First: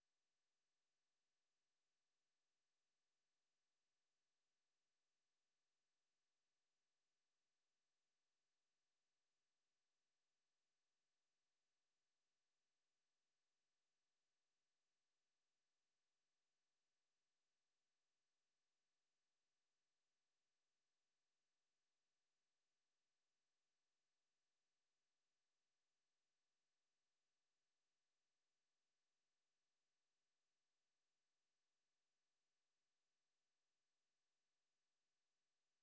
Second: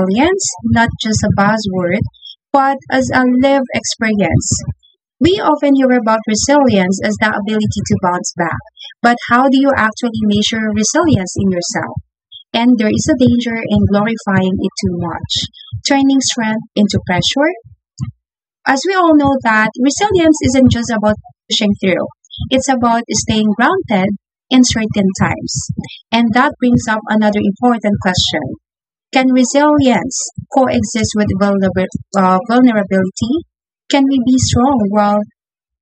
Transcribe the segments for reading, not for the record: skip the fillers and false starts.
resilience, not just a buzzword, but as a lived experience. We often hear about resilience as the ability to bounce back, but how do you actually measure resilience in yourself? And there is a danger in glorifying it too much, turning strength into pressure, as we all know that resilience isn't just about pushing through. It's about staying grounded in certain times. And that brings up another important question. Can resilience coexist with vulnerability? Can we be strong while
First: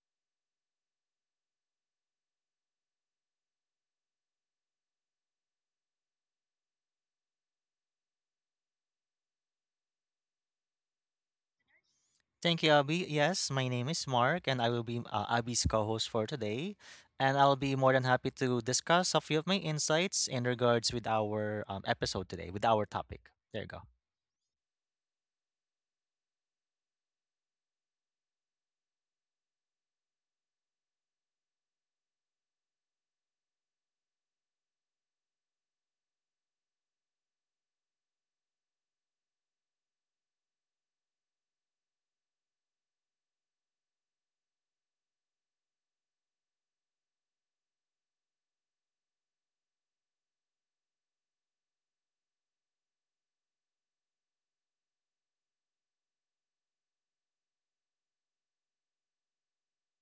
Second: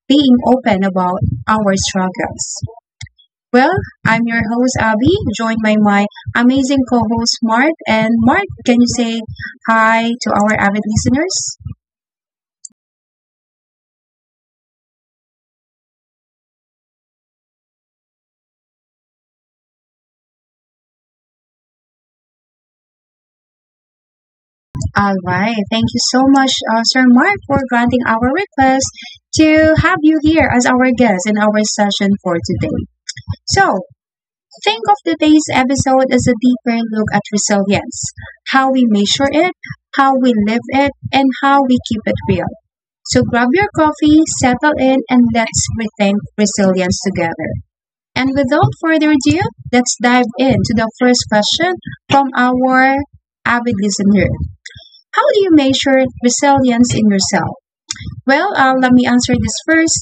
being open about our struggles? Well, I'm your host, Abby, joined by my amazing co host, Mark. And Mark, can you say hi to our avid listeners? Thank you, Abby. Yes, my name is Mark, and I will be Abby's co-host for today. And I'll be more than happy to discuss a few of my insights in regards with our episode today, with our topic. There you go. All right. Thank you so much, Sir Mark, for granting our request to have you here as our guest in our session for today. So, think of today's episode as a deeper look at resilience, how we measure it, how we live it, and how we keep it real. So, grab your coffee, settle in, and let's rethink resilience together. And without further ado, let's dive into the first question from our avid listener. How do you measure resilience in yourself? Well, let me answer this first.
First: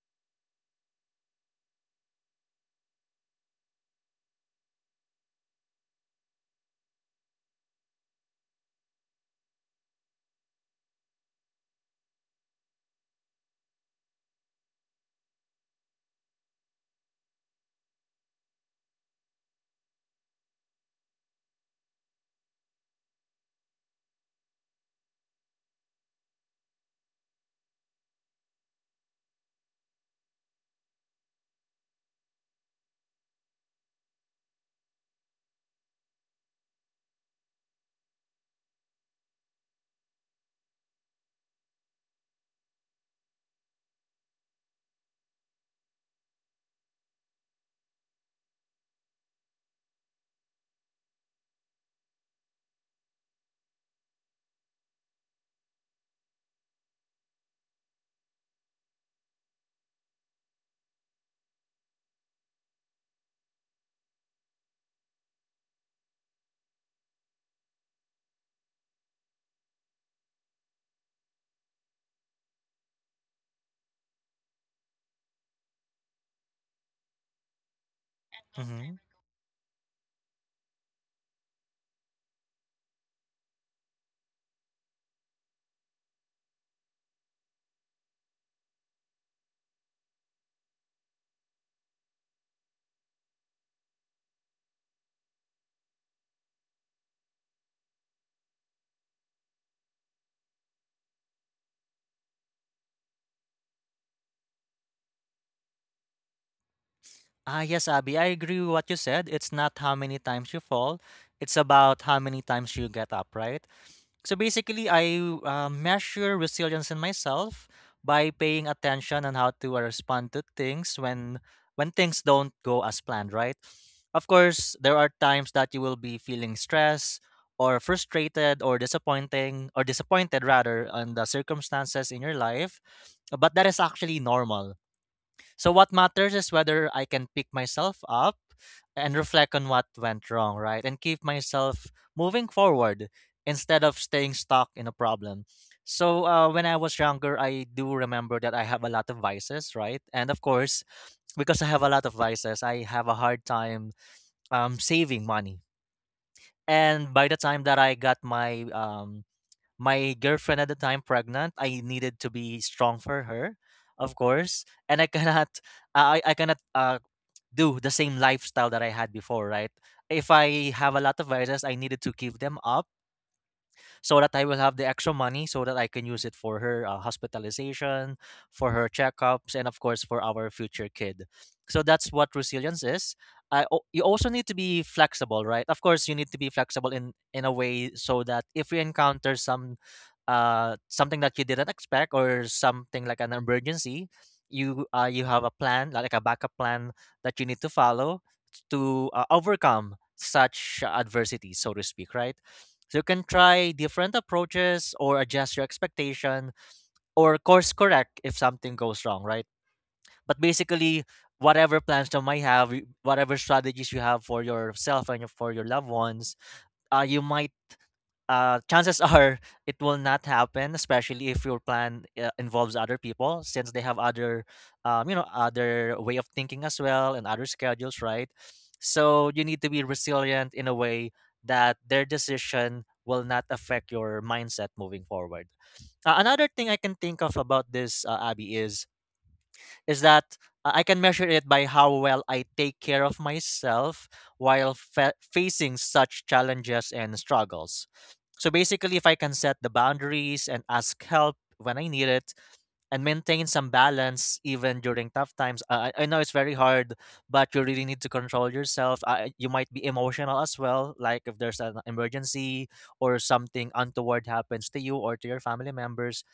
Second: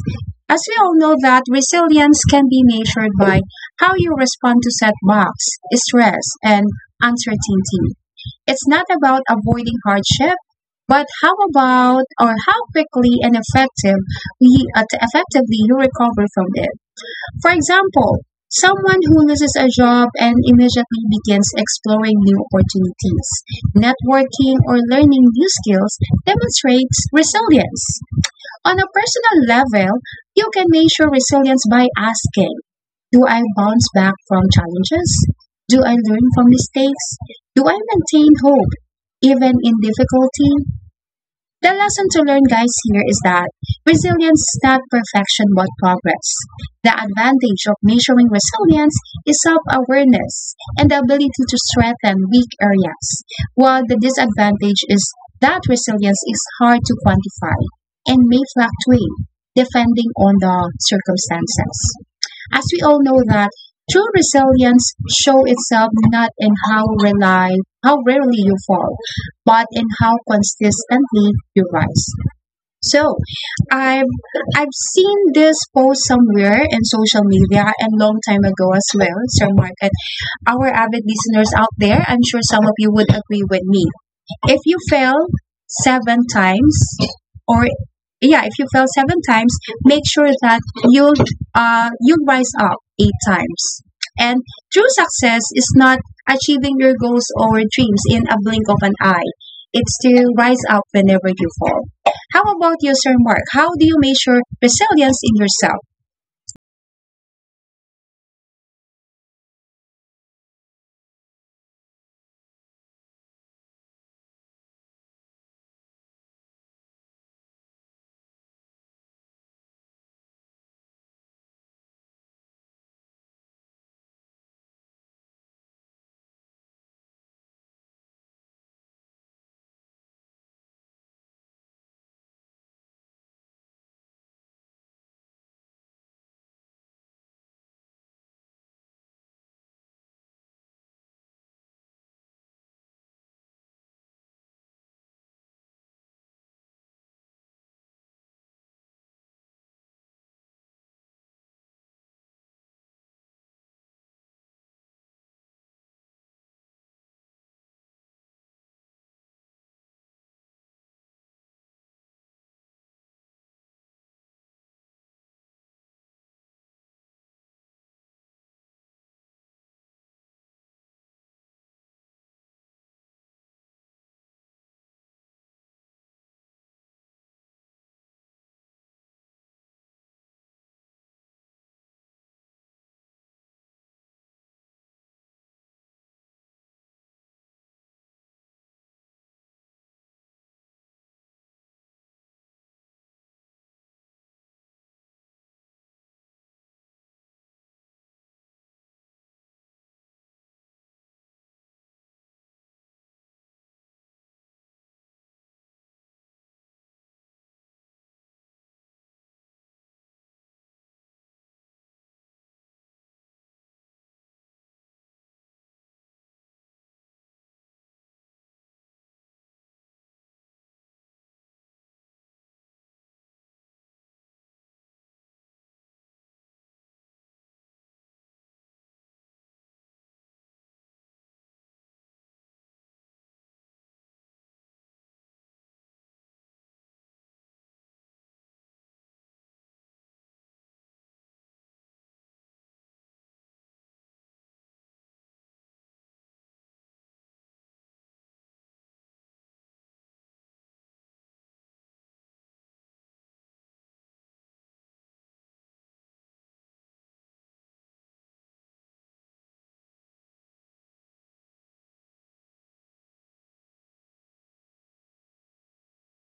As we all know that resilience can be measured by how you respond to setbacks, stress, and uncertainty. It's not about avoiding hardship, but how about or how quickly and effectively you recover from it. For example, someone who loses a job and immediately begins exploring new opportunities, networking, or learning new skills demonstrates resilience. On a personal level, you can measure resilience by asking: Do I bounce back from challenges? Do I learn from mistakes? Do I maintain hope even in difficulty? The lesson to learn, guys, here is that resilience is not perfection but progress. The advantage of measuring resilience is self awareness and the ability to strengthen weak areas, while the disadvantage is that resilience is hard to quantify and may fluctuate depending on the circumstances, as we all know that true resilience show itself not in how rarely you fall, but in how consistently you rise. So I've I've seen this post somewhere in social media and long time ago as Mm-hmm. well, Sir Market. Our avid listeners out there, I'm sure some of you would agree with me, if you fail 7 times or yeah if you fail 7 times, make sure that you'll you'll rise up 8 times, and true success is not achieving your goals or dreams in a blink of an eye. It's to rise up whenever you fall. How about you, Sir Mark? How do you measure resilience in yourself? Ah, yes, Abby, I agree with what you said. It's not how many times you fall; it's about how many times you get up, right? So basically, I measure resilience in myself by paying attention on how to respond to things when things don't go as planned, right? Of course, there are times that you will be feeling stressed or frustrated or disappointing or disappointed rather on the circumstances in your life, but that is actually normal. So what matters is whether I can pick myself up and reflect on what went wrong, right? And keep myself moving forward instead of staying stuck in a problem. So when I was younger, I do remember that I have a lot of vices, right? And of course, because I have a lot of vices, I have a hard time saving money. And by the time that I got my my girlfriend at the time pregnant, I needed to be strong for her, of course. And I cannot, I cannot do the same lifestyle that I had before, right? If I have a lot of viruses, I needed to give them up, so that I will have the extra money so that I can use it for her hospitalization, for her checkups, and of course for our future kid. So that's what resilience is. You also need to be flexible, right? Of course, you need to be flexible in a way so that if you encounter some something that you didn't expect or something like an emergency, you have a plan, like a backup plan that you need to follow to overcome such adversity, so to speak, right? So you can try different approaches or adjust your expectation or course correct if something goes wrong, right? But basically, whatever plans you might have, whatever strategies you have for yourself for your loved ones, you might chances are it will not happen, especially if your plan involves other people, since they have other, other way of thinking as well and other schedules, right? So you need to be resilient in a way that their decision will not affect your mindset moving forward. Another thing I can think of about this, Abby, is that I can measure it by how well I take care of myself while facing such challenges and struggles. So basically, if I can set the boundaries and ask help when I need it, and maintain some balance even during tough times. I know it's very hard, but you really need to control yourself. You might be emotional as well, like if there's an emergency or something untoward happens to you or to your family members.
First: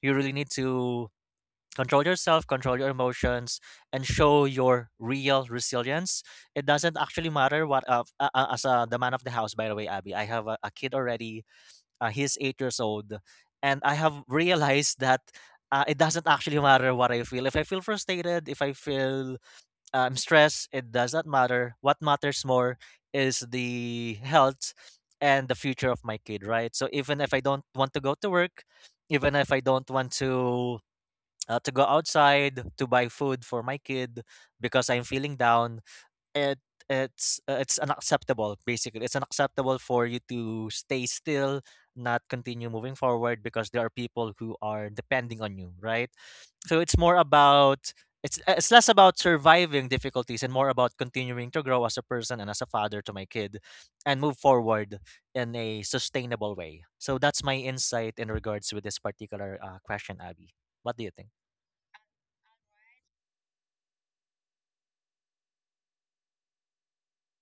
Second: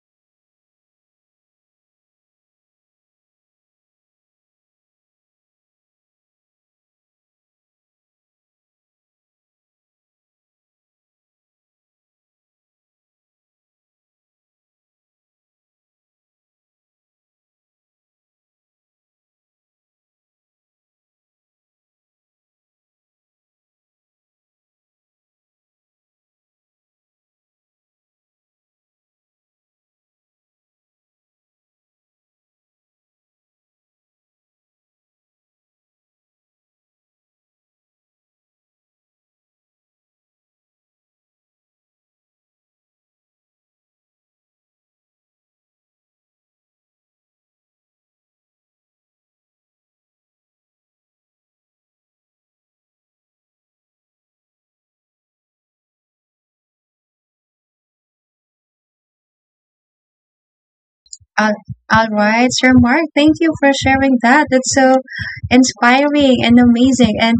You really need to control yourself, control your emotions, and show your real resilience. It doesn't actually matter what, as the man of the house. By the way, Abby, I have a kid already. He's 8 years old, and I have realized that it doesn't actually matter what I feel. If I feel frustrated, if I feel stressed, it does not matter. What matters more is the health and the future of my kid, right? So even if I don't want to go to work, even if I don't want to go outside to buy food for my kid because I'm feeling down. It it's unacceptable. Basically, it's unacceptable for you to stay still, not continue moving forward because there are people who are depending on you, right? So it's less about surviving difficulties and more about continuing to grow as a person and as a father to my kid, and move forward in a sustainable way. So that's my insight in regards with this particular question, Abby. What do you think? Uh, all right, Sir Mark, thank you for sharing that. That's so inspiring and amazing, and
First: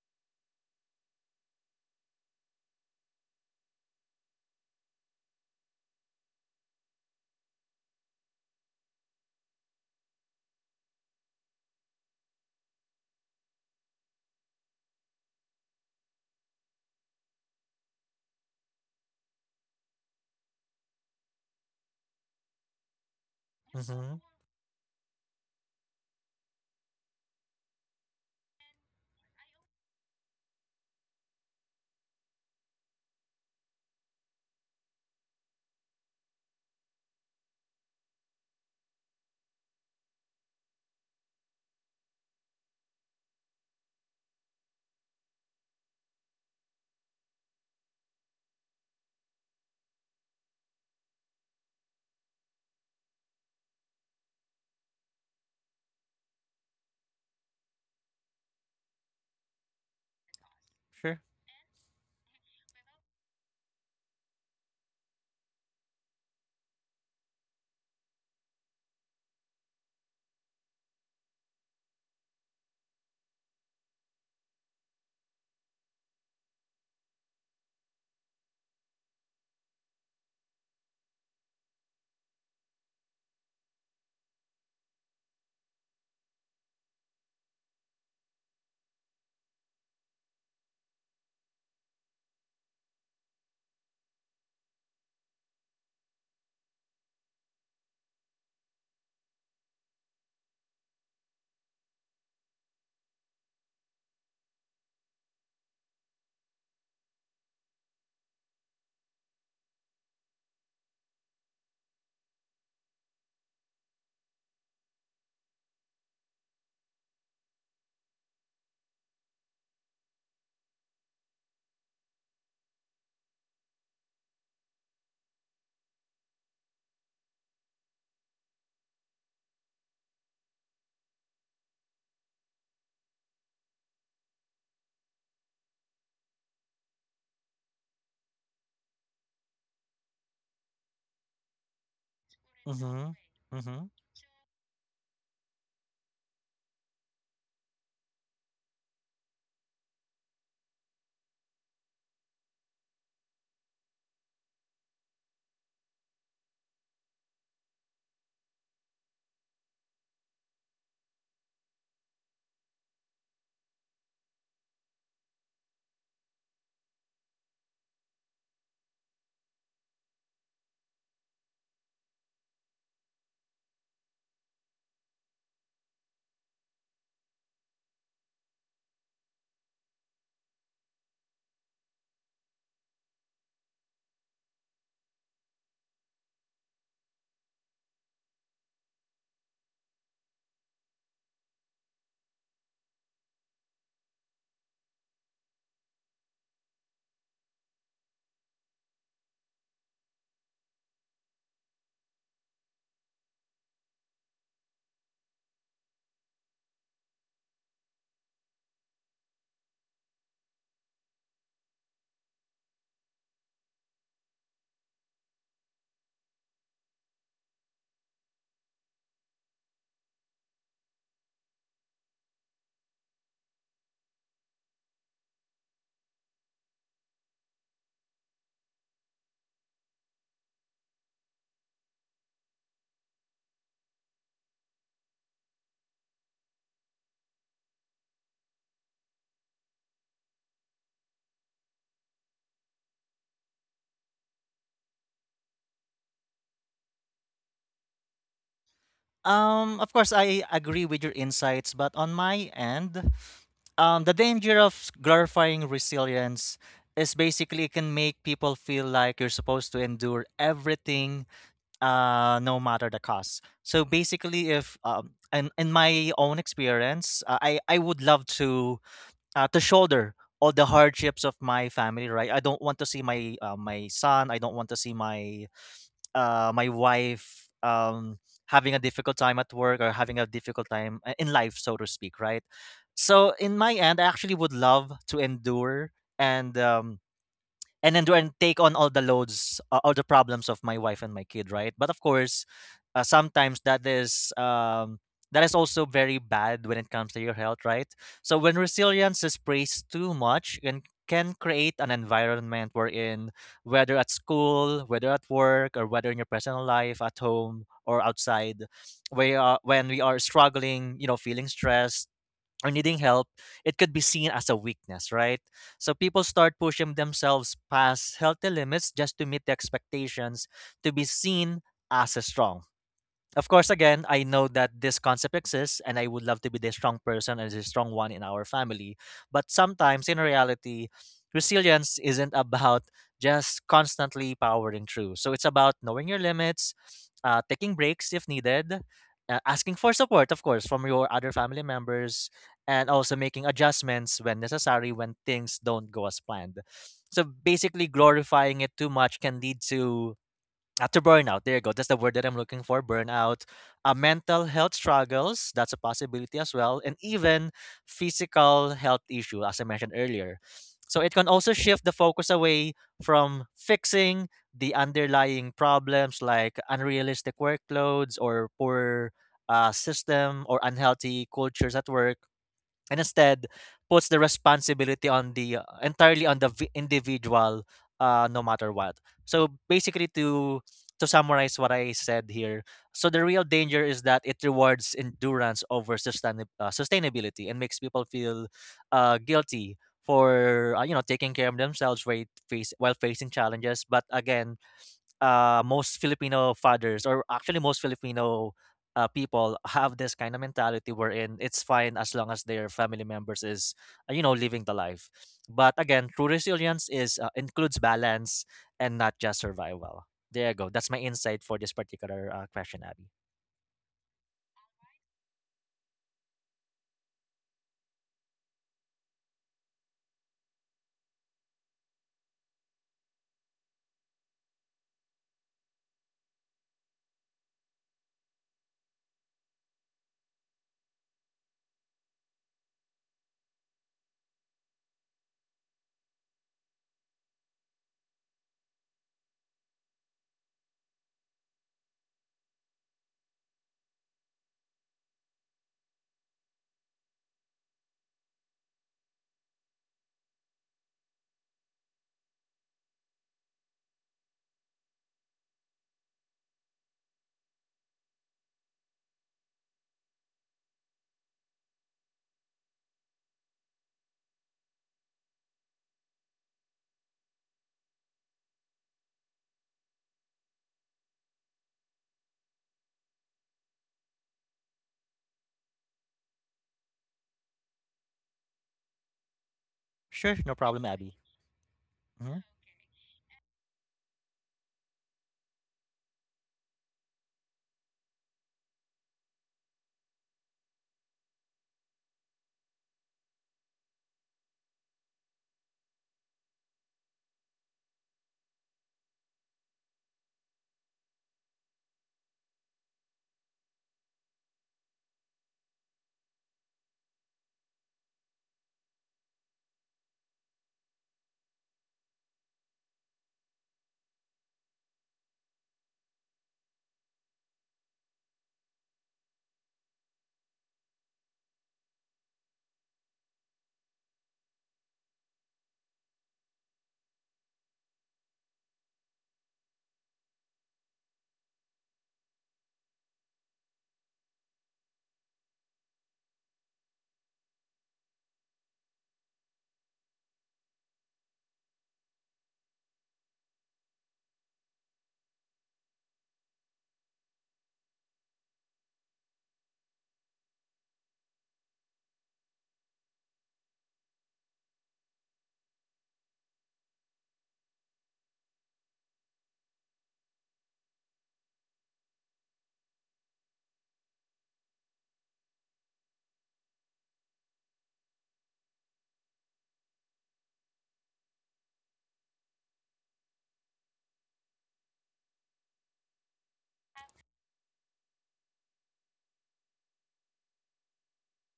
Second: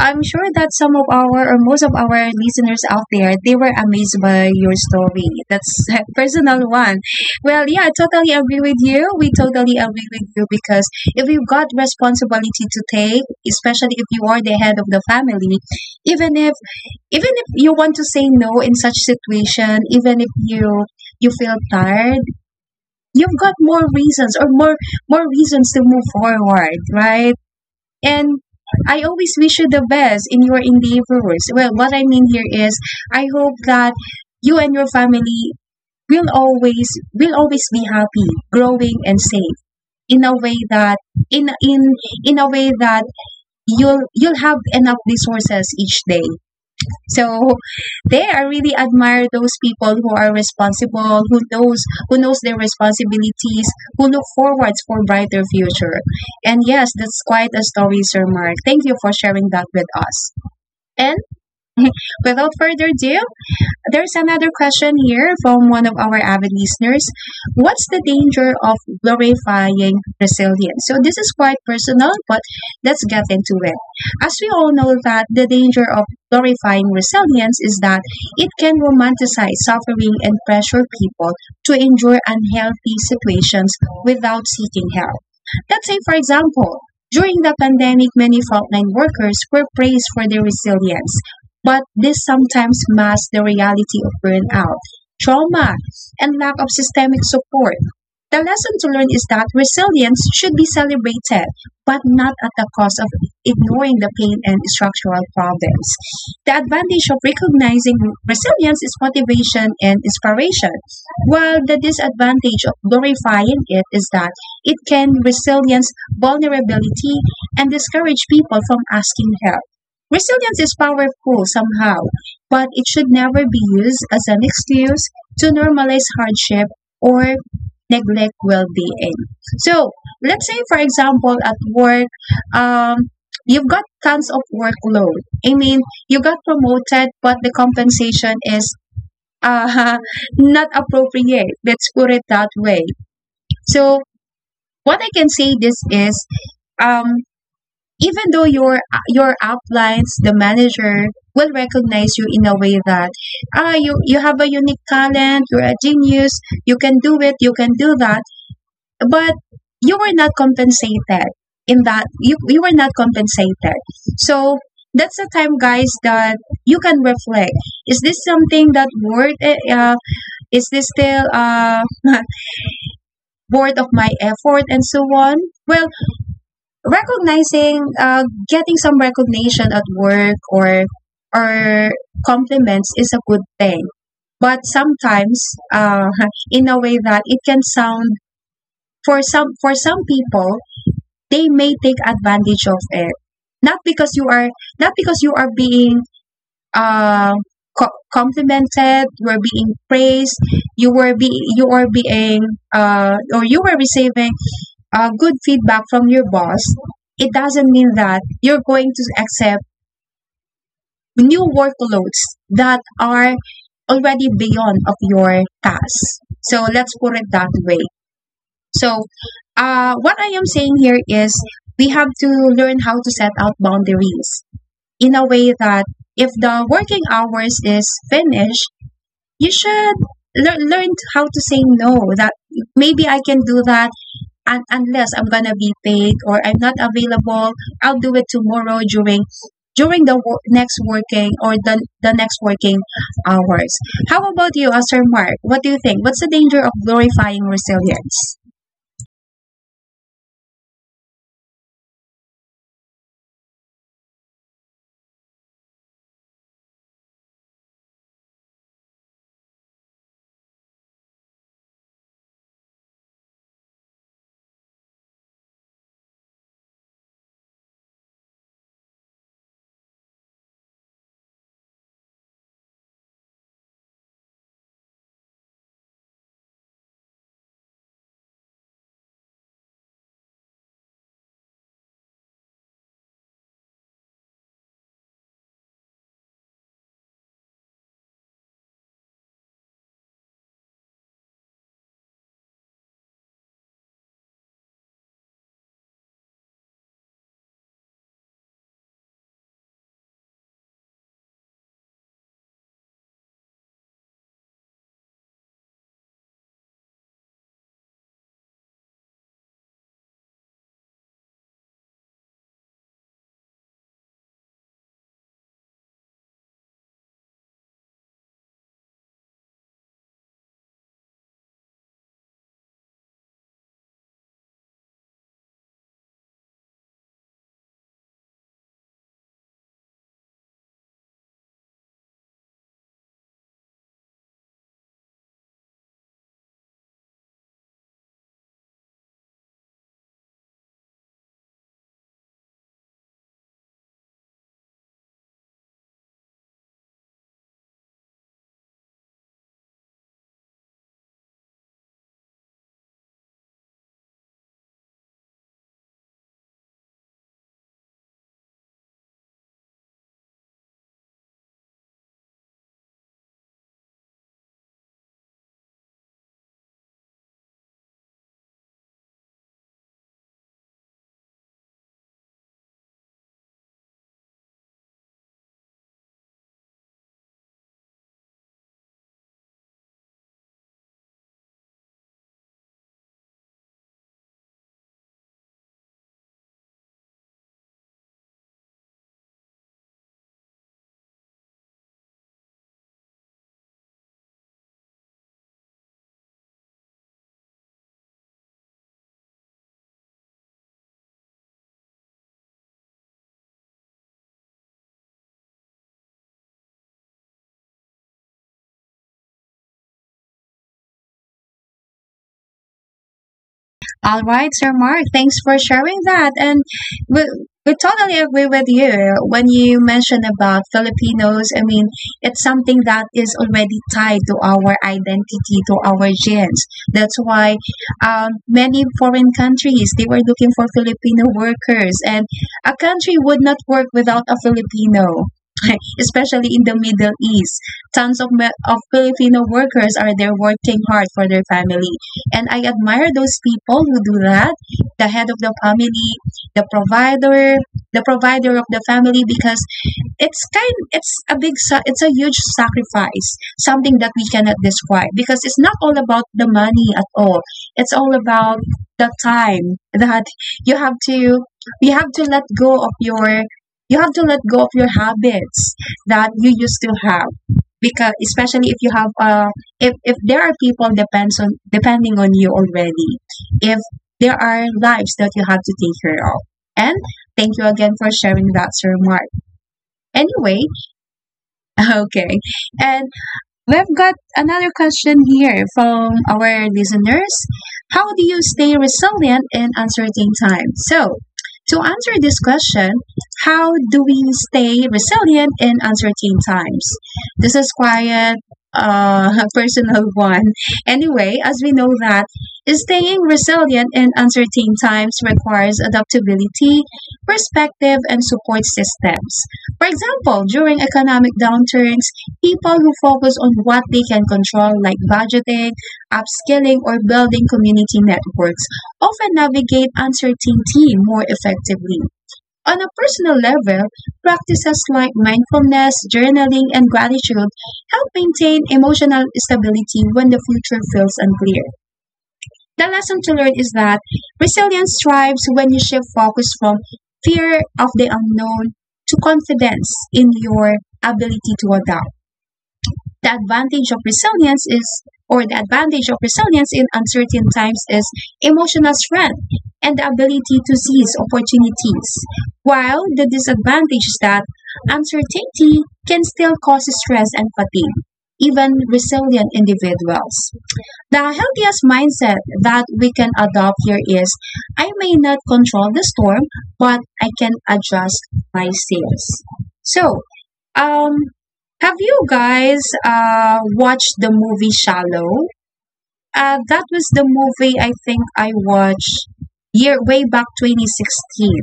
I'm sure that some of our or most of our listeners out there, they were amazed by your story. That's a personal one. Well, yeah, I totally agree with you. We totally agree with you, because if you've got responsibility to take, especially if you are the head of the family, even if even if you want to say no in such situation, even if you feel tired, you've got more Mm-hmm. reasons or more reasons to move forward, right? And I always wish you the best in your endeavors. Well, what I mean here is I hope that you and your family will always will always be happy, growing and safe in a way that in in in a way that you'll have enough resources each day. So, there, I really admire those people who are responsible, who knows, who knows their responsibilities, who look forwards for brighter future. And yes, that's quite a story, Sir Mark. Thank you for sharing that with us. And Sure. without further ado, there's another question here from one of our avid listeners. What's the danger of glorifying resilience? So this is quite personal, but let's get into it. As we all know that the danger of glorifying resilience is that it can romanticize suffering and pressure people to endure unhealthy situations without seeking help. Let's say, for example, during the pandemic, many frontline workers were praised for their resilience, but this sometimes masks the reality of burnout, trauma, and lack of systemic support. The lesson to learn is that resilience should be celebrated, but not at the cost of ignoring the pain and structural problems. The advantage of recognizing resilience is motivation and inspiration, while the disadvantage of glorifying it is that it can resilience vulnerability and discourage people from asking help. Resilience is powerful somehow, but it should never be used as an excuse to normalize hardship or neglect well-being. So, let's say for example at work, um, you've got tons of workload. I mean, you got promoted, but the compensation is uh, not appropriate. Let's put it that way. Mm-hmm. Mm-hmm. So, what I can say this is, um, even though your uplines the manager will recognize you in a way that, ah, you have a unique talent, you're a genius, you can do it, you can do that, but you were not compensated in that you were not compensated. So that's the time, guys, that you can reflect. Is this something that worth it? Is this still worth of my effort and so on? Well, recognizing, getting some recognition at work or or compliments is a good thing, but sometimes uh, in a way that it can sound, for some people they may take advantage of it. Not because you are not because you are being uh, complimented, you are being praised, you were be you are being or you were receiving good feedback from your boss, it doesn't mean that you're going to accept new workloads that are already beyond of your task. So let's put it that way. So what I am saying here is we have to learn how to set out boundaries in a way that if the working hours is finished, you should learn how to say no. That maybe I can do that, and unless I'm gonna be paid or I'm not available, I'll do it tomorrow during the next working or the next working hours. How about you, Sir Mark? What do you think? What's the danger of glorifying resilience? Of course, I agree with your insights, but on my end, the danger of glorifying resilience is basically it can make people feel like you're supposed to endure everything, no matter the cost. So basically, if in my own experience, I would love to shoulder all the hardships of my family. Right, I don't want to see my son. I don't want to see my wife having a difficult time at work or having a difficult time in life, so to speak, right? So, in my end, I actually would love to endure and um, and then do and take on all the loads, all the problems of my wife and my kid, right? But of course, sometimes that is also very bad when it comes to your health, right? So when resilience is praised too much and can create an environment wherein, whether at school, whether at work, or whether in your personal life at home or outside, we are when we are struggling, feeling stressed or needing help, it could be seen as a weakness, right? So people start pushing themselves past healthy limits just to meet the expectations, to be seen as strong. Of course, again, I know that this concept exists and I would love to be the strong person and the strong one in our family. But sometimes in reality, resilience isn't about just constantly powering through. So it's about knowing your limits, taking breaks if needed, asking for support, of course, from your other family members, and also making adjustments when necessary when things don't go as planned. So basically, glorifying it too much can lead to after burnout, there you go. That's the word that I'm looking for. Burnout, mental health struggles. That's a possibility as well, and even physical health issue, as I mentioned earlier. So it can also shift the focus away from fixing the underlying problems, like unrealistic workloads or poor system or unhealthy cultures at work, and instead puts the responsibility on the entirely on the individual, no matter what. So basically, to summarize what I said here, so the real danger is that it rewards endurance over sustainability and makes people feel guilty for taking care of themselves, while facing challenges, but again, most Filipino fathers, or actually most Filipino people, have this kind of mentality wherein it's fine as long as their family members is, living the life. But again, true resilience is includes balance and not just survival. There you go. That's my insight for this particular question, Abby. All right, Sir Mark, thanks for sharing that. And we, we totally agree with you when you mentioned about Filipinos. I mean, it's something that is already tied to our identity, to our genes. That's why many foreign countries they were looking for Filipino workers, and a country would not work without a Filipino. Especially in the Middle East, tons of, of Filipino workers are there working hard for their family. And I admire those people who do that, the head of the family, the provider, of the family, because it's a it's a huge sacrifice, something that we cannot describe, because it's not all about the money at all. It's all about the time that you have to you have to let go of you have to let go of your habits that you used to have, because especially if you have if there are people depends on depending on you already, if there are lives that you have to take care of. And thank you again for sharing that, Sir Mark. Sure, Anyway, no problem, Abby. okay. Mm-hmm. And we've got another question here from our listeners. How do you stay resilient in uncertain times? So, to answer this question, how do we stay resilient in uncertain times? This is quite a personal one. Anyway, as we know that staying resilient in uncertain times requires adaptability, perspective, and support systems. For example, during economic downturns, people who focus on what they can control, like budgeting, upskilling, or building community networks, often navigate uncertainty more effectively. On a personal level, practices like mindfulness, journaling, and gratitude help maintain emotional stability when the future feels unclear. The lesson to learn is that resilience thrives when you shift focus from fear of the unknown to confidence in your ability to adapt. The advantage of resilience is, or the advantage of resilience in uncertain times is emotional strength and the ability to seize opportunities, while the disadvantage is that uncertainty can still cause stress and fatigue even resilient individuals. The healthiest mindset that we can adopt here is: I may not control the storm, but I can adjust my sails. So, um have you guys watched the movie Shallow? That was the movie I think I watched year way back 2016.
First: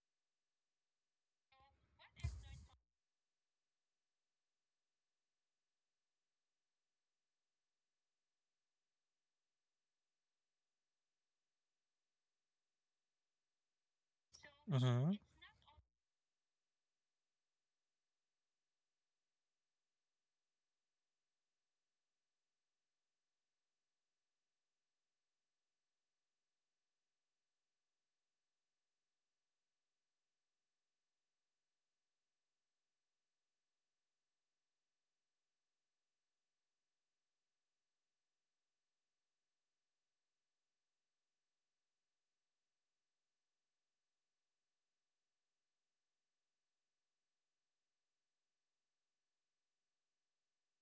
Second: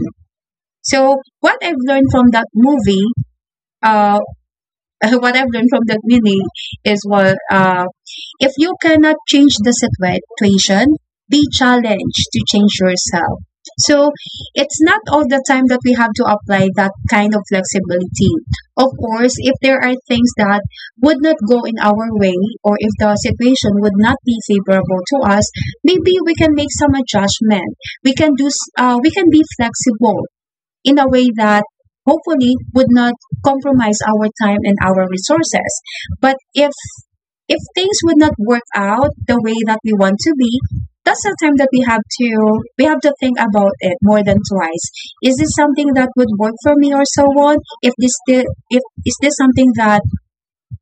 So what I've learned from that movie, uh, what I've learned from the Gwini is what, if you cannot change the situation, be challenged to change yourself. So it's not Mm-hmm. all the time that we have to apply that kind of flexibility. Of course, if there are things that would not go in our way, or if the situation would not be favorable to us, maybe we can make some adjustment. We can we can be flexible in a way that hopefully would not compromise our time and our resources. But if things would not work out the way that we want to be, that's the time that we have to, we have to think about it more than twice. Is this something that would work for me or so on? If this still if is this something that,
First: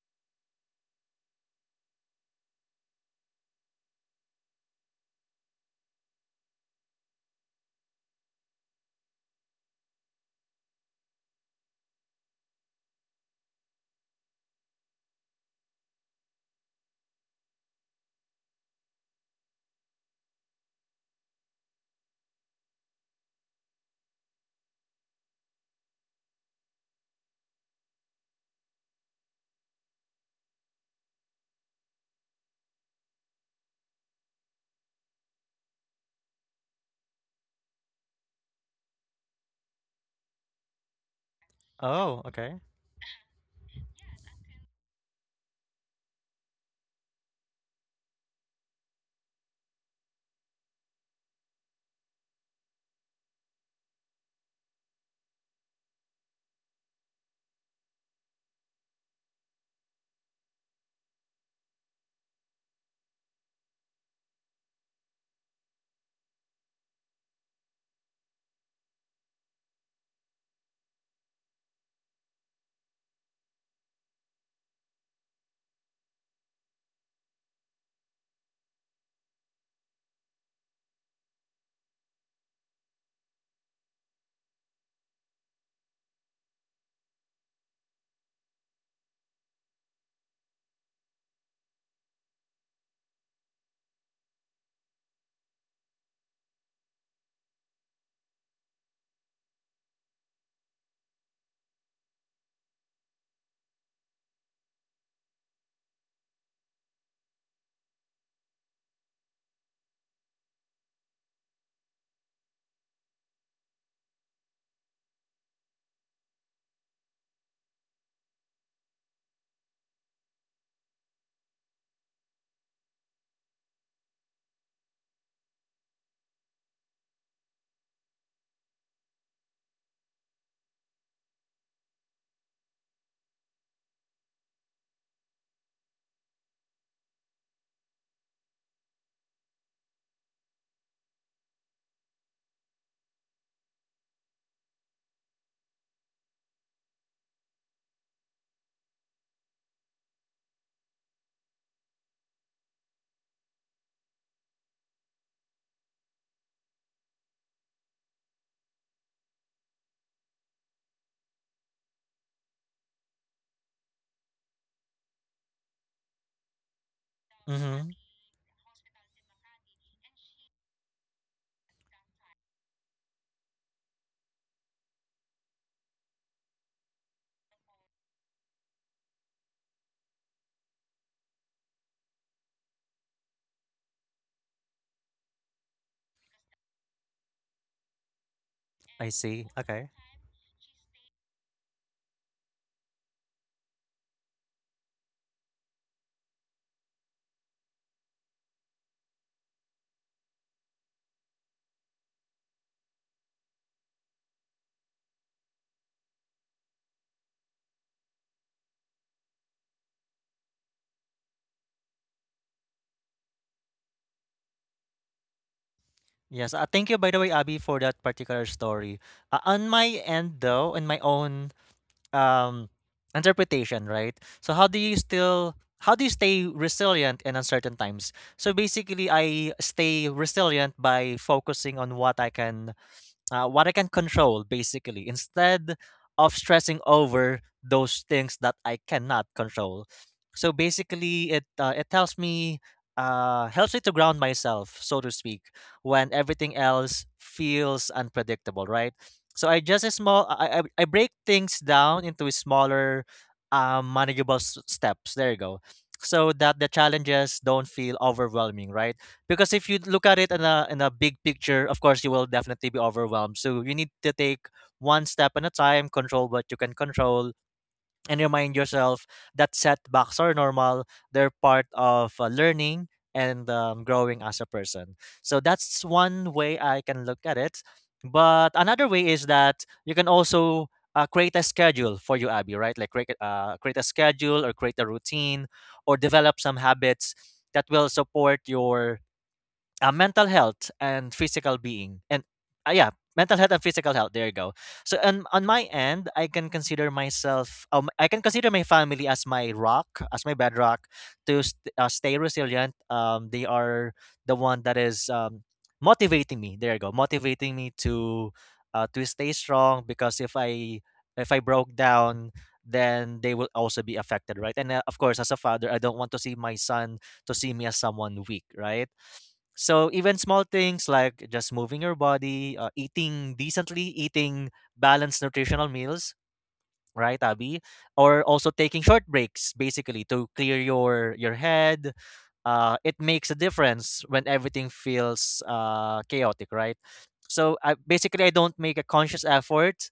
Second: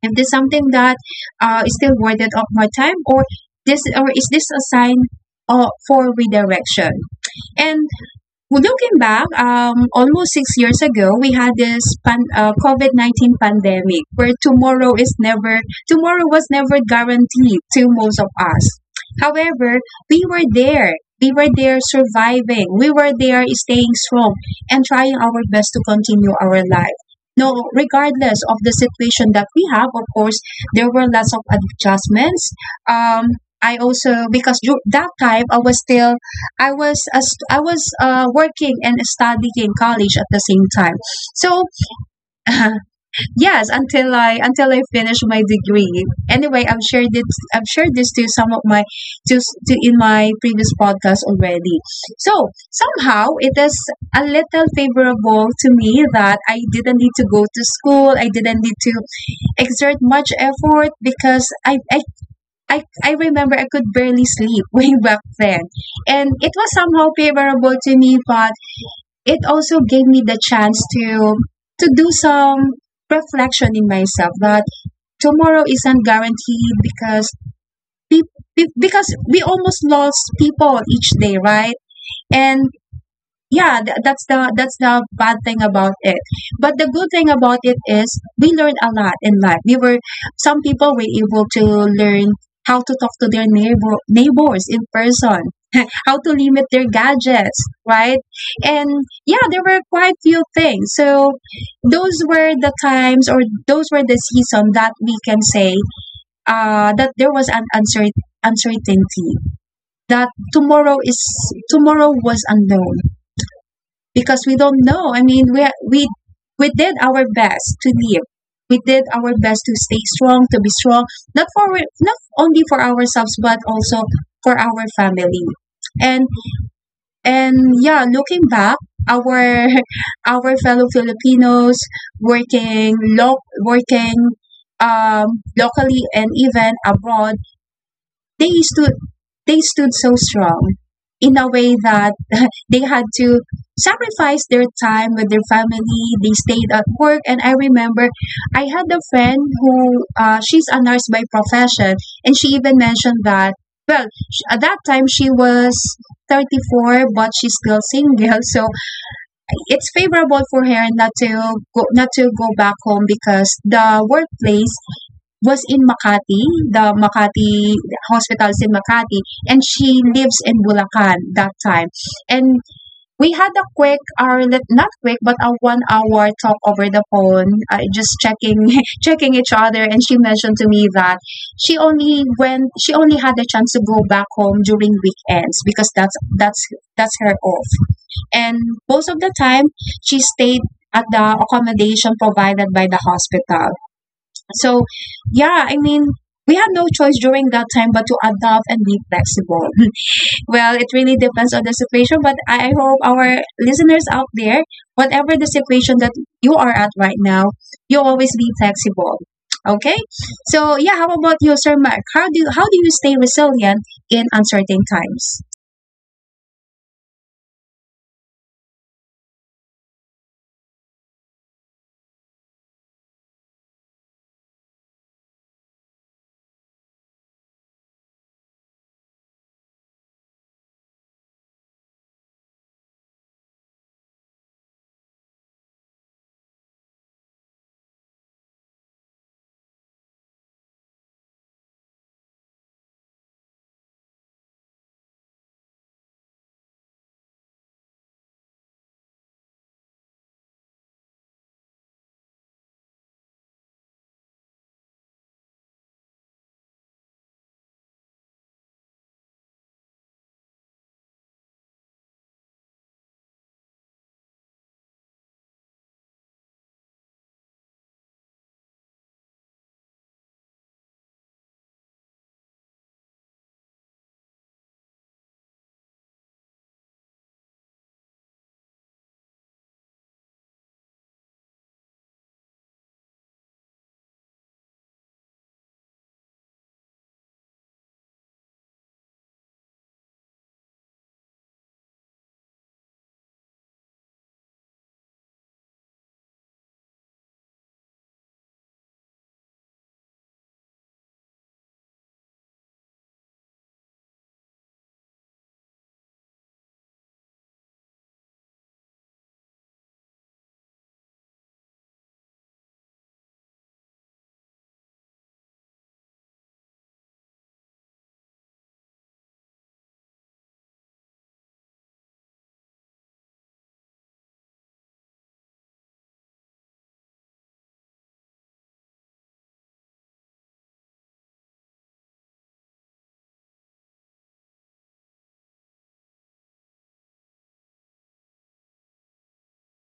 if this something that is still worth it of my time, or this or is this a sign for redirection? And well, looking back, almost 6 years ago, we had this COVID 19 pandemic, where tomorrow was never guaranteed to most of us. However, we were there. We were there surviving. We were there staying strong and trying our best to continue our life. No, regardless of the situation that we have, of course, there were lots of adjustments. Um, I also, because that time I was still, I was working and studying college at the same time. So Oh, okay. yes, until I finish my degree. Anyway, I've shared it. I've shared this to some of my to, s- to in my previous podcast already. So somehow it is a little favorable to me that I didn't need to go to school. I didn't need to exert much effort because I remember I could barely sleep way back then. And it was somehow favorable to me, but it also gave me the chance to do some reflection in myself that tomorrow isn't guaranteed because be, because we almost lost people each day, right? And yeah, that's the, that's the bad thing about it, but the good thing about it is we learned a lot in life. We were Some people were able to learn how to talk to their neighbors in person, how to limit their gadgets, right? And yeah, there were quite few things. So those were the times, or those were the season that we can say that there was an uncertainty, that tomorrow was unknown, because we don't know. I mean, we we did our best to live. We did our best to stay strong, to be strong, not only for ourselves but also for our family. And and yeah, looking back, our our fellow Filipinos working locally and even abroad, they stood they stood so strong in a way that they had to sacrifice their time with their family. They stayed at work, and I remember I had a friend who, she's a nurse by profession, and she even mentioned that, well, at that time she was 34 but she's still single. So it's favorable for her not to go not to go back home because the workplace was in Makati, the Makati Mm-hmm. hospitals in Makati, and she lives in Bulacan that time. And we had a quick, or not quick, but a 1 hour talk over the phone, just checking, checking each other. And she mentioned to me that she only had the chance to go back home during weekends because that's that's her off. And I most of the see. time, Okay. she stayed at the accommodation provided by the hospital. So, yeah, I mean, we had no choice during that time but to adapt and be flexible. Well, it really depends on the situation, but I hope our listeners out there, whatever the situation that you are at right now, you always be flexible. Okay? So, yeah, how about you, Sir Mark? How do you stay resilient in uncertain times? Yes. Thank you, by the way, Abby, for that particular story. On my end, though, in my own um, interpretation, right? So how do you stay resilient in uncertain times? So basically, I stay resilient by focusing on what I can control, basically, instead of stressing over those things that I cannot control. So basically, it helps me to ground myself, so to speak, when everything else feels unpredictable, right? So I just a small I break things down into smaller, manageable steps. There you go, so that the challenges don't feel overwhelming, right? Because if you look at it in a big picture, of course you will definitely be overwhelmed. So you need to take one step at a time, control what you can control, and remind yourself that setbacks are normal. They're part of learning and growing as a person. So that's one way I can look at it. But another way is that you can also create a schedule for you, Abby, right? Like create, create a schedule or create a routine or develop some habits that will support your mental health and physical being and yeah, mental health and physical health, there you go. So and on my end I can consider myself I can consider my family as my rock, as my bedrock to stay resilient. They are the one that is motivating me, there you go, motivating me to stay strong, because if I if I broke down then they will also be affected, right? And of course as a father I don't want to see my son to see me as someone weak, right? So even small things like just moving your body, eating decently, eating balanced nutritional meals, right, Abby? Or also taking short breaks, basically, to clear your head. It makes a difference when everything feels chaotic, right? So I, basically, I don't make a conscious effort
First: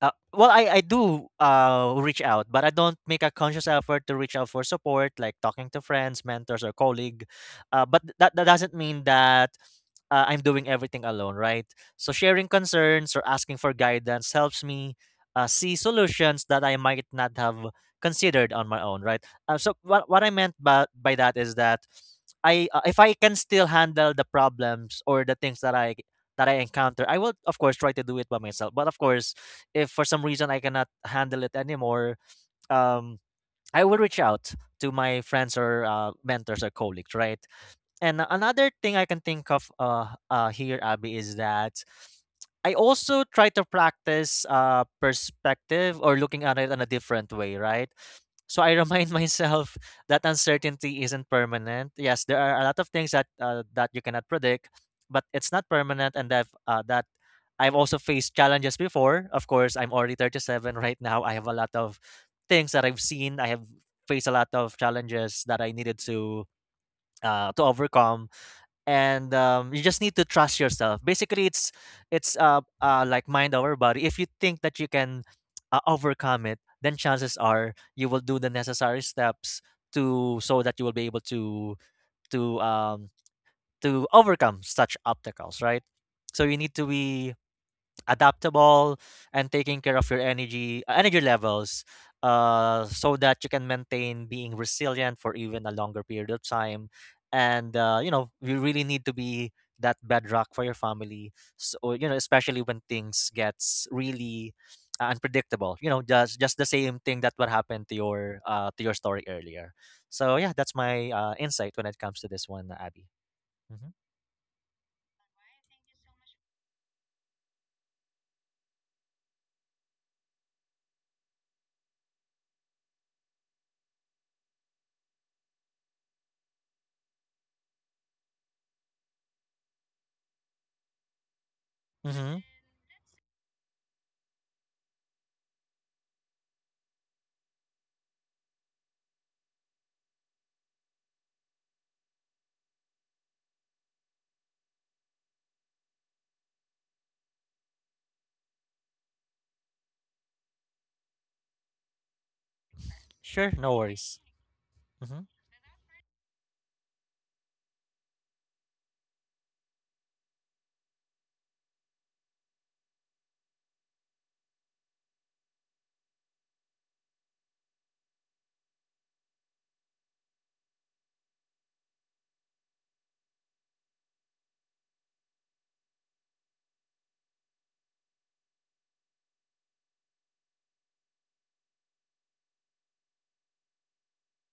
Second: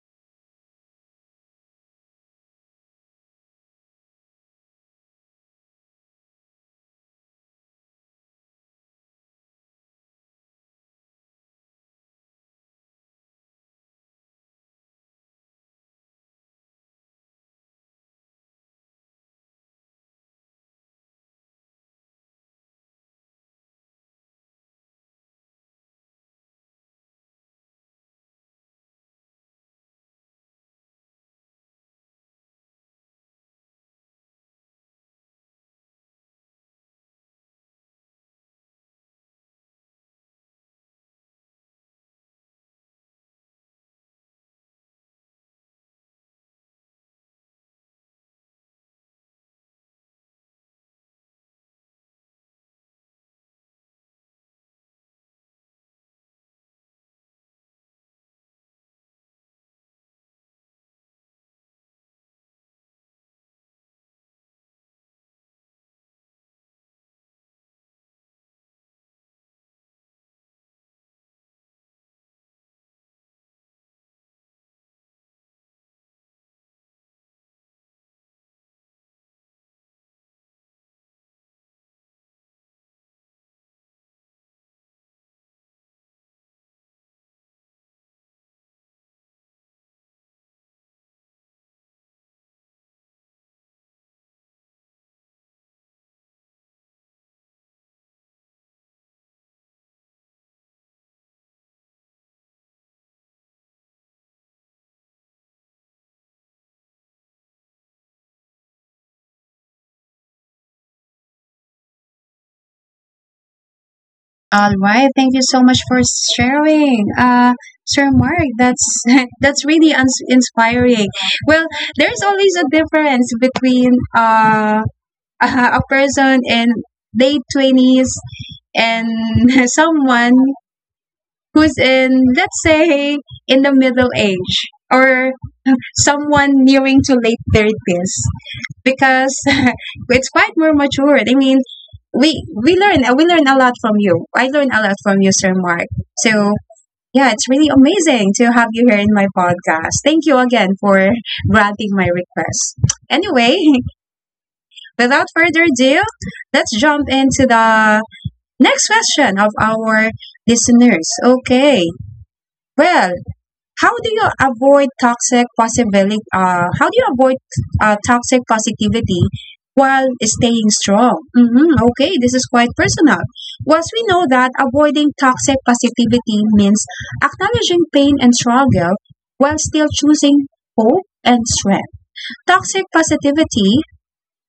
well, I do reach out, but I don't make a conscious effort to reach out for support, like talking to friends, mentors, or colleague. But that doesn't mean that I'm doing everything alone, right? So sharing concerns or asking for guidance helps me see solutions that I might not have considered on my own, right? So what I meant by that is that I if I can still handle the problems or the things that I encounter, I will of course try to do it by myself. But of course, if for some reason I cannot handle it anymore, um, I will reach out to my friends or mentors or colleagues, right? And another thing I can think of here, Abby, is that I also try to practice perspective or looking at it in a different way, right? So I remind myself that uncertainty isn't permanent. Yes, there are a lot of things that that you cannot predict, but it's not permanent, and that I've also faced challenges before. Of course, I'm already 37 right now. I have a lot of things that I've seen. I have faced a lot of challenges that I needed to overcome, and you just need to trust yourself, basically. It's like mind over body. If you think that you can overcome it, then chances are you will do the necessary steps to so that you will be able to um to overcome such obstacles, right? So you need to be adaptable and taking care of your energy energy levels, so that you can maintain being resilient for even a longer period of time. And you know, you really need to be that bedrock for your family, so you know, especially when things gets really unpredictable, you know, just the same thing that what happened to your story earlier. So yeah, that's my insight when it comes to this one, Abby. Hmm. All right, thank you so much for sharing, Sir Mark. That's that's really inspiring. Well, there's always a difference between a person in late twenties and someone who's in, Hmm. let's say, in the middle age, or someone nearing to late thirties, because it's quite more matured. I mean, we learn we learn a lot from you. I learn a lot from you, Sir Mark. So yeah, it's really amazing to have you here in my podcast. Thank you again for granting my request. Sure, Anyway, no worries. Mm-hmm. without further ado, let's jump into the next question of our listeners. Okay. Well, how do you avoid toxic possibility? How do you avoid toxic positivity while staying strong? Hmm. Okay, this is quite personal. Once we know that avoiding toxic positivity means acknowledging pain and struggle while still choosing hope and strength. Toxic positivity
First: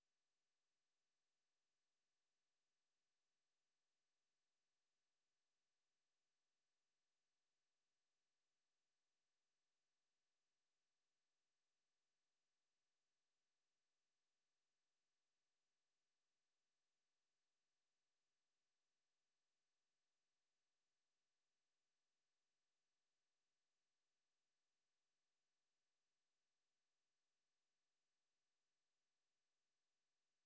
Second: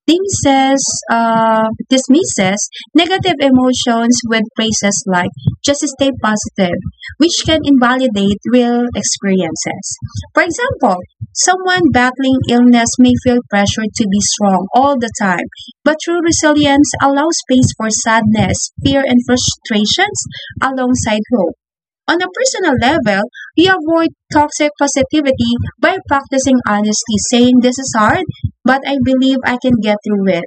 dismisses, dismisses negative emotions with phrases like "just stay positive," which can invalidate real experiences. For example, someone battling illness may feel pressure to be strong all the time, but true resilience allows space for sadness, fear, and frustrations alongside hope. On a personal level, we avoid toxic positivity by practicing honesty, saying, "this is hard, but I believe I can get through it."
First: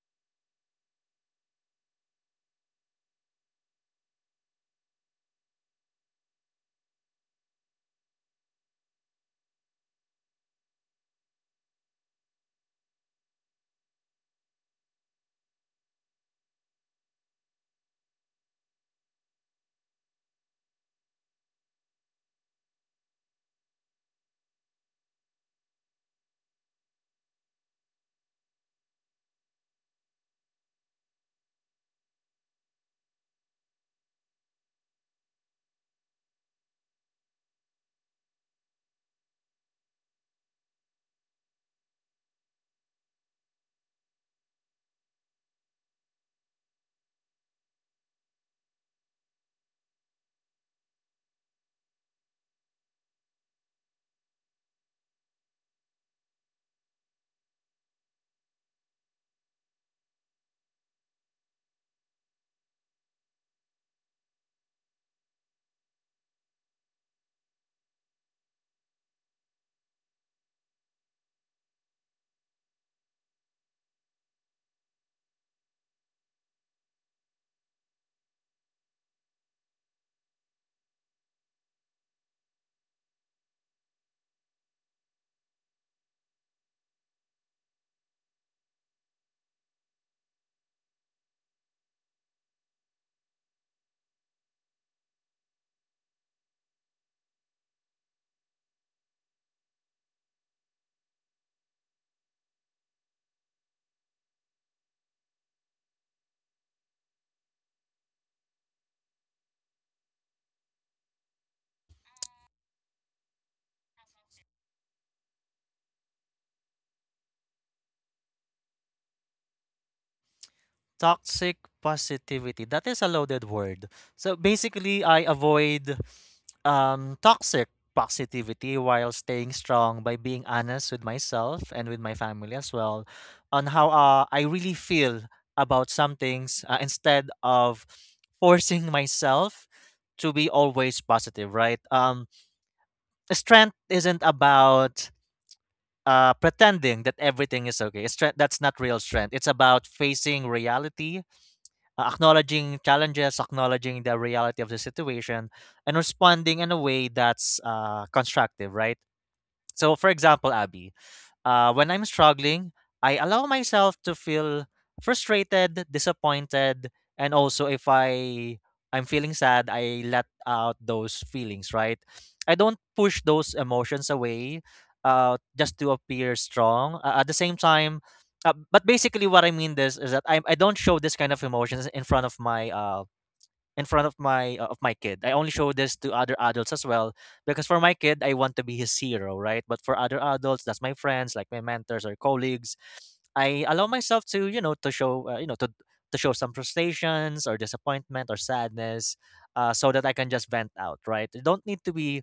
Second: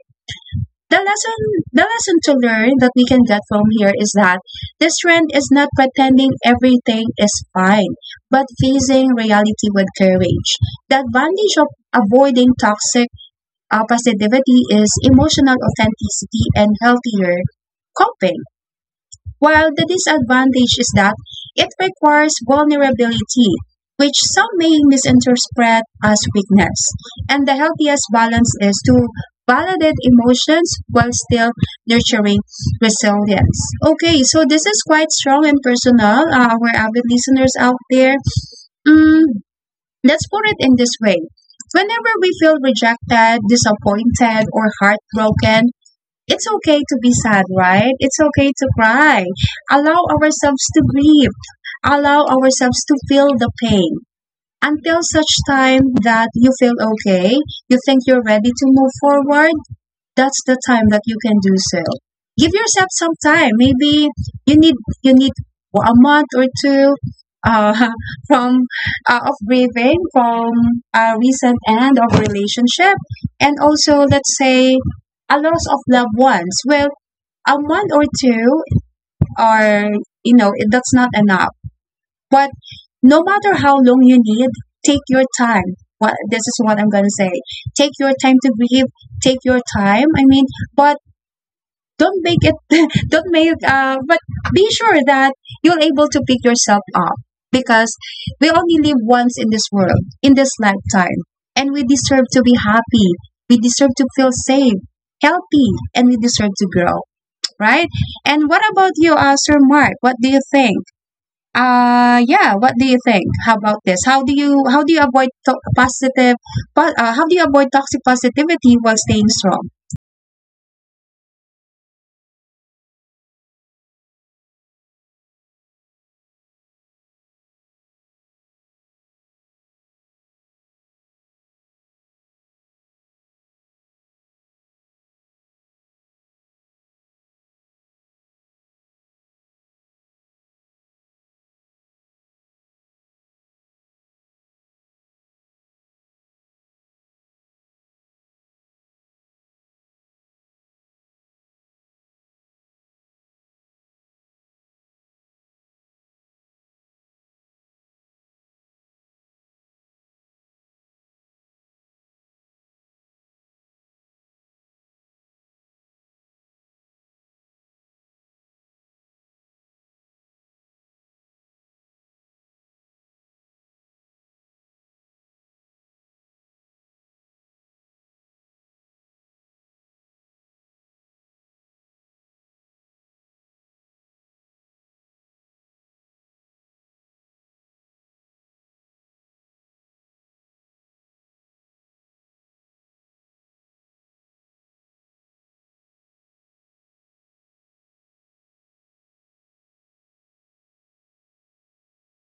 The lesson, the lesson to learn that we can get from here is that this trend is not pretending everything is fine, but facing reality with courage. The advantage of avoiding toxic positivity is emotional authenticity and healthier coping, while the disadvantage is that it requires vulnerability, which some may misinterpret as weakness. And the healthiest balance is to validate emotions while still nurturing resilience. Okay, so this is quite strong and personal, our avid listeners out there. Mm, let's put it in this way. Whenever we feel rejected, disappointed, or heartbroken, it's okay to be sad, right? It's okay to cry. Allow ourselves to grieve. Allow ourselves to feel the pain until such time that you feel okay, you think you're ready to move forward, that's the time that you can do so. Give yourself some time. Maybe you need you need a month or two uh, from of grieving from a recent end of relationship, and also let's say a loss of loved ones. Well, a month or two are, you know, that's not enough. But no matter how long you need, take your time. What this is what I'm gonna say. Take your time to grieve. Take your time. I mean, but don't make it don't make but be sure that you're able to pick yourself up, because we only live once in this world, in this lifetime, and we deserve to be happy, we deserve to feel safe, healthy, and we deserve to grow, right? And what about you, Sir Mark? What do you think? How about this? How do you, how do you avoid how do you avoid toxic positivity while staying strong? Toxic positivity. That is a loaded word. So basically, I avoid toxic positivity while staying strong by being honest with myself and with my family as well on how I really feel about some things instead of forcing myself to be always positive, right? Strength isn't about pretending that everything is okay. Strength, that's not real strength. It's about facing reality, acknowledging challenges, acknowledging the reality of the situation, and responding in a way that's constructive, right? So, for example, Abby, when I'm struggling, I allow myself to feel frustrated, disappointed, and also if I'm feeling sad, I let out those feelings, right? I don't push those emotions away just to appear strong. At the same time, but basically what I mean this is that I don't show this kind of emotions in front of my in front of my of my kid. I only show this to other adults as well, because for my kid I want to be his hero, right? But for other adults, that's my friends, like my mentors or colleagues, I allow myself to, you know, to show, to show some frustrations or disappointment or sadness, so that I can just vent out, right? You don't need to be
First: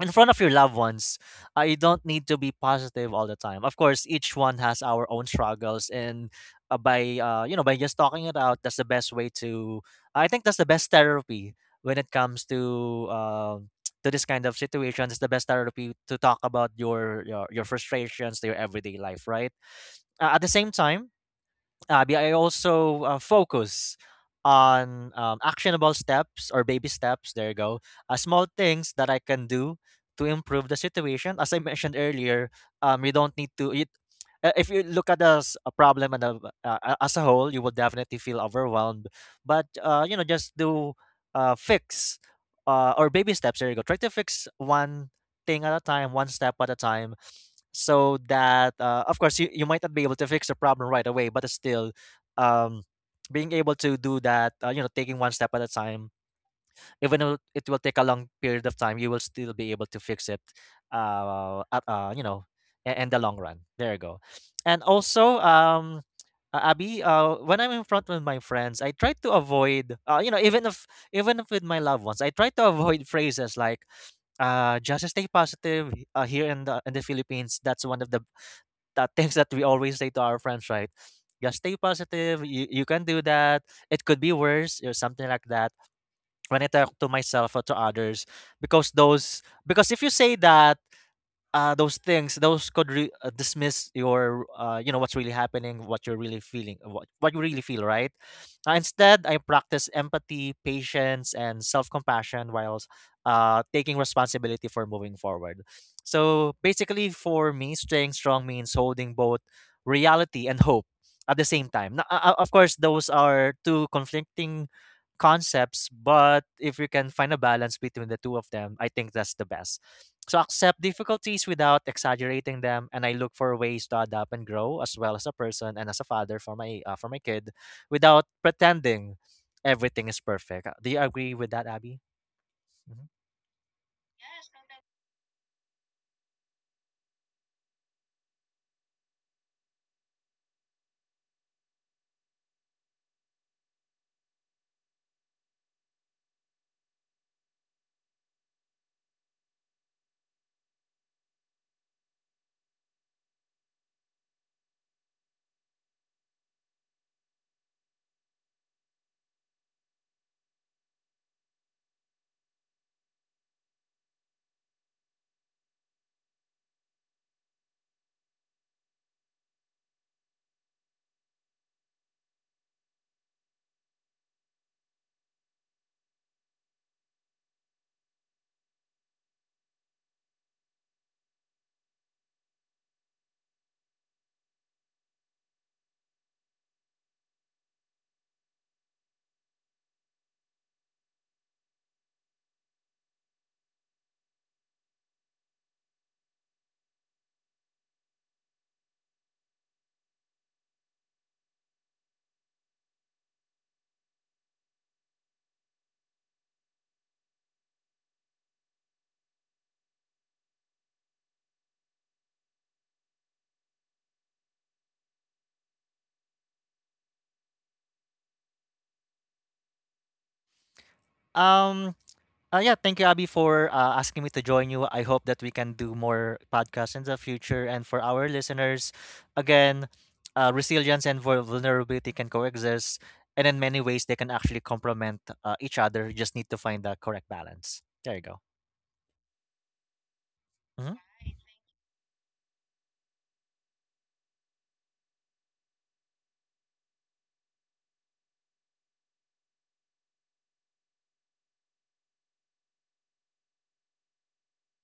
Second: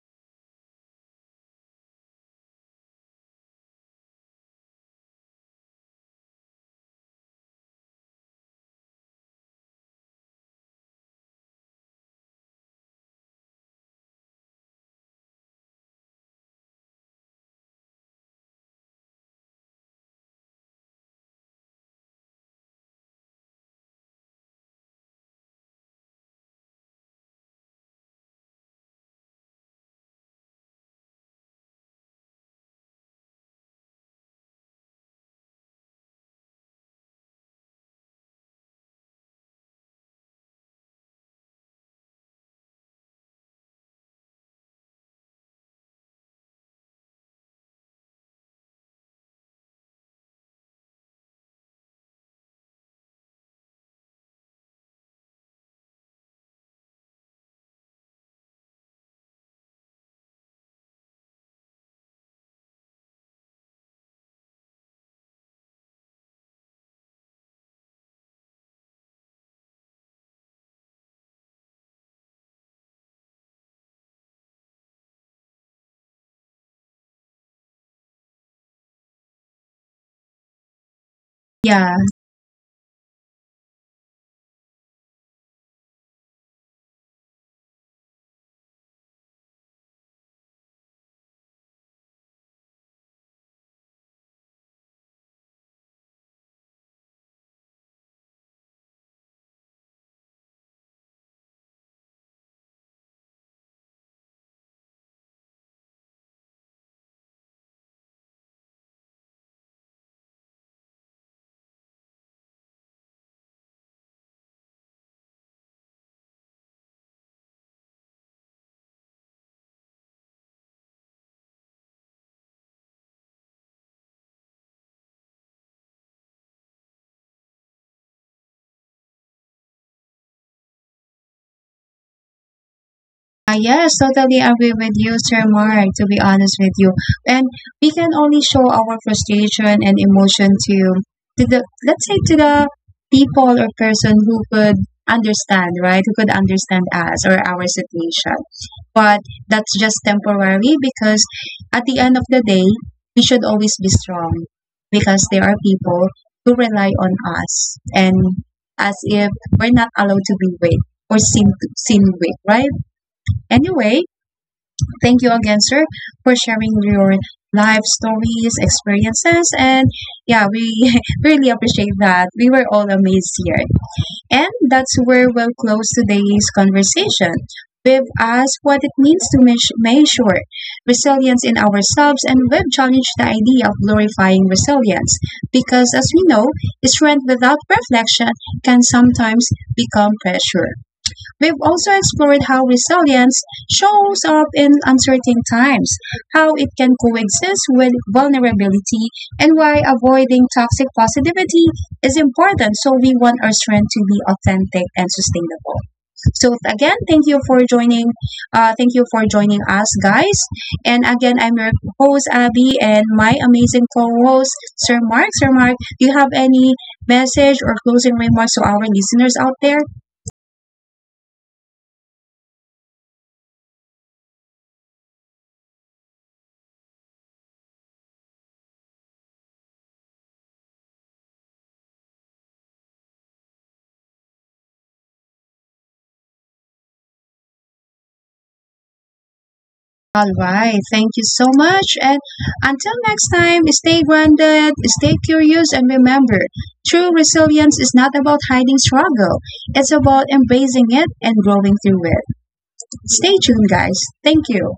in front of your loved ones, you don't need to be positive all the time. Of course, each one has our own struggles, and by you know, by just talking it out, that's the best way to. I think that's the best therapy when it comes to to this kind of situation. It's the best therapy to talk about your frustrations to your everyday life, right? At the same time. But I also focus on actionable steps or baby steps. There you go. Small things that I can do to improve the situation. As I mentioned earlier, you don't need to. You, if you look at us a problem and as a whole, you will definitely feel overwhelmed. But you know, just do fix or baby steps. There you go. Try to fix one thing at a time, one step at a time, so that of course you might not be able to fix the problem right away, but still um, being able to do that, you know, taking one step at a time, even though it will take a long period of time, you will still be able to fix it, you know, in the long run, there you go. And also Abby, when I'm in front with my friends, I try to avoid, you know, even if with my loved ones, I try to avoid phrases like, "Just stay positive." Here in the Philippines, that's one of the things that we always say to our friends, right? Just stay Yeah positive. You can do that. It could be worse or something like that. When I talk to myself or to others, because those because if you say that those things, those could dismiss your you know what's really happening, what you're really feeling, uh, what you really feel, right? Instead, I practice empathy, patience, and self-compassion while taking responsibility for moving forward. So basically for me, staying strong means holding both reality and hope at the same time. Now, of course those are two conflicting concepts, but if you can find a balance between the two of them, I think that's the best. So accept difficulties without exaggerating them, and I look for ways to adapt and grow as well, as a person and as a father for my kid, without pretending everything is perfect. Do you agree with that, Abby? Mhm. Yes, totally agree with you, Sir Mark, to be honest with you. And we can only show our frustration and emotion to the let's say, to the people or person who could understand, right? Who could understand us or our situation. But that's just temporary, because at the end of the day, we should always be strong, because there are people who rely on us, and as if we're not allowed to be weak or seen weak, right? Anyway, thank you again, sir, for sharing your life stories, experiences, and yeah, we really appreciate that. We were all amazed here. And that's where we'll close today's conversation. We've asked what it means to measure resilience in ourselves, and we've challenged the idea of glorifying resilience, because, as we know, strength without reflection can sometimes become pressure. We've also explored how resilience shows up in uncertain times, how it can coexist with vulnerability, and why avoiding toxic positivity is important, so we want our strength to be authentic and sustainable. So again, thank you for joining. Thank you for joining us, guys. And again, I'm your host Abby and my amazing co-host Sir Mark. Sir Mark, do you have any message or closing remarks to our listeners out there? Um. Yeah, thank you, Abby, for asking me to join you. I hope that we can do more podcasts in the future. And for our listeners, again, resilience and vulnerability can coexist. And in many ways, they can actually complement each other. You just need to find the correct balance. There you go. All right. Mhm. Thank you so much. And until next time, stay grounded, stay curious, and remember, true resilience is not about hiding struggle, it's about embracing it and growing through it. Stay tuned, guys. Thank you.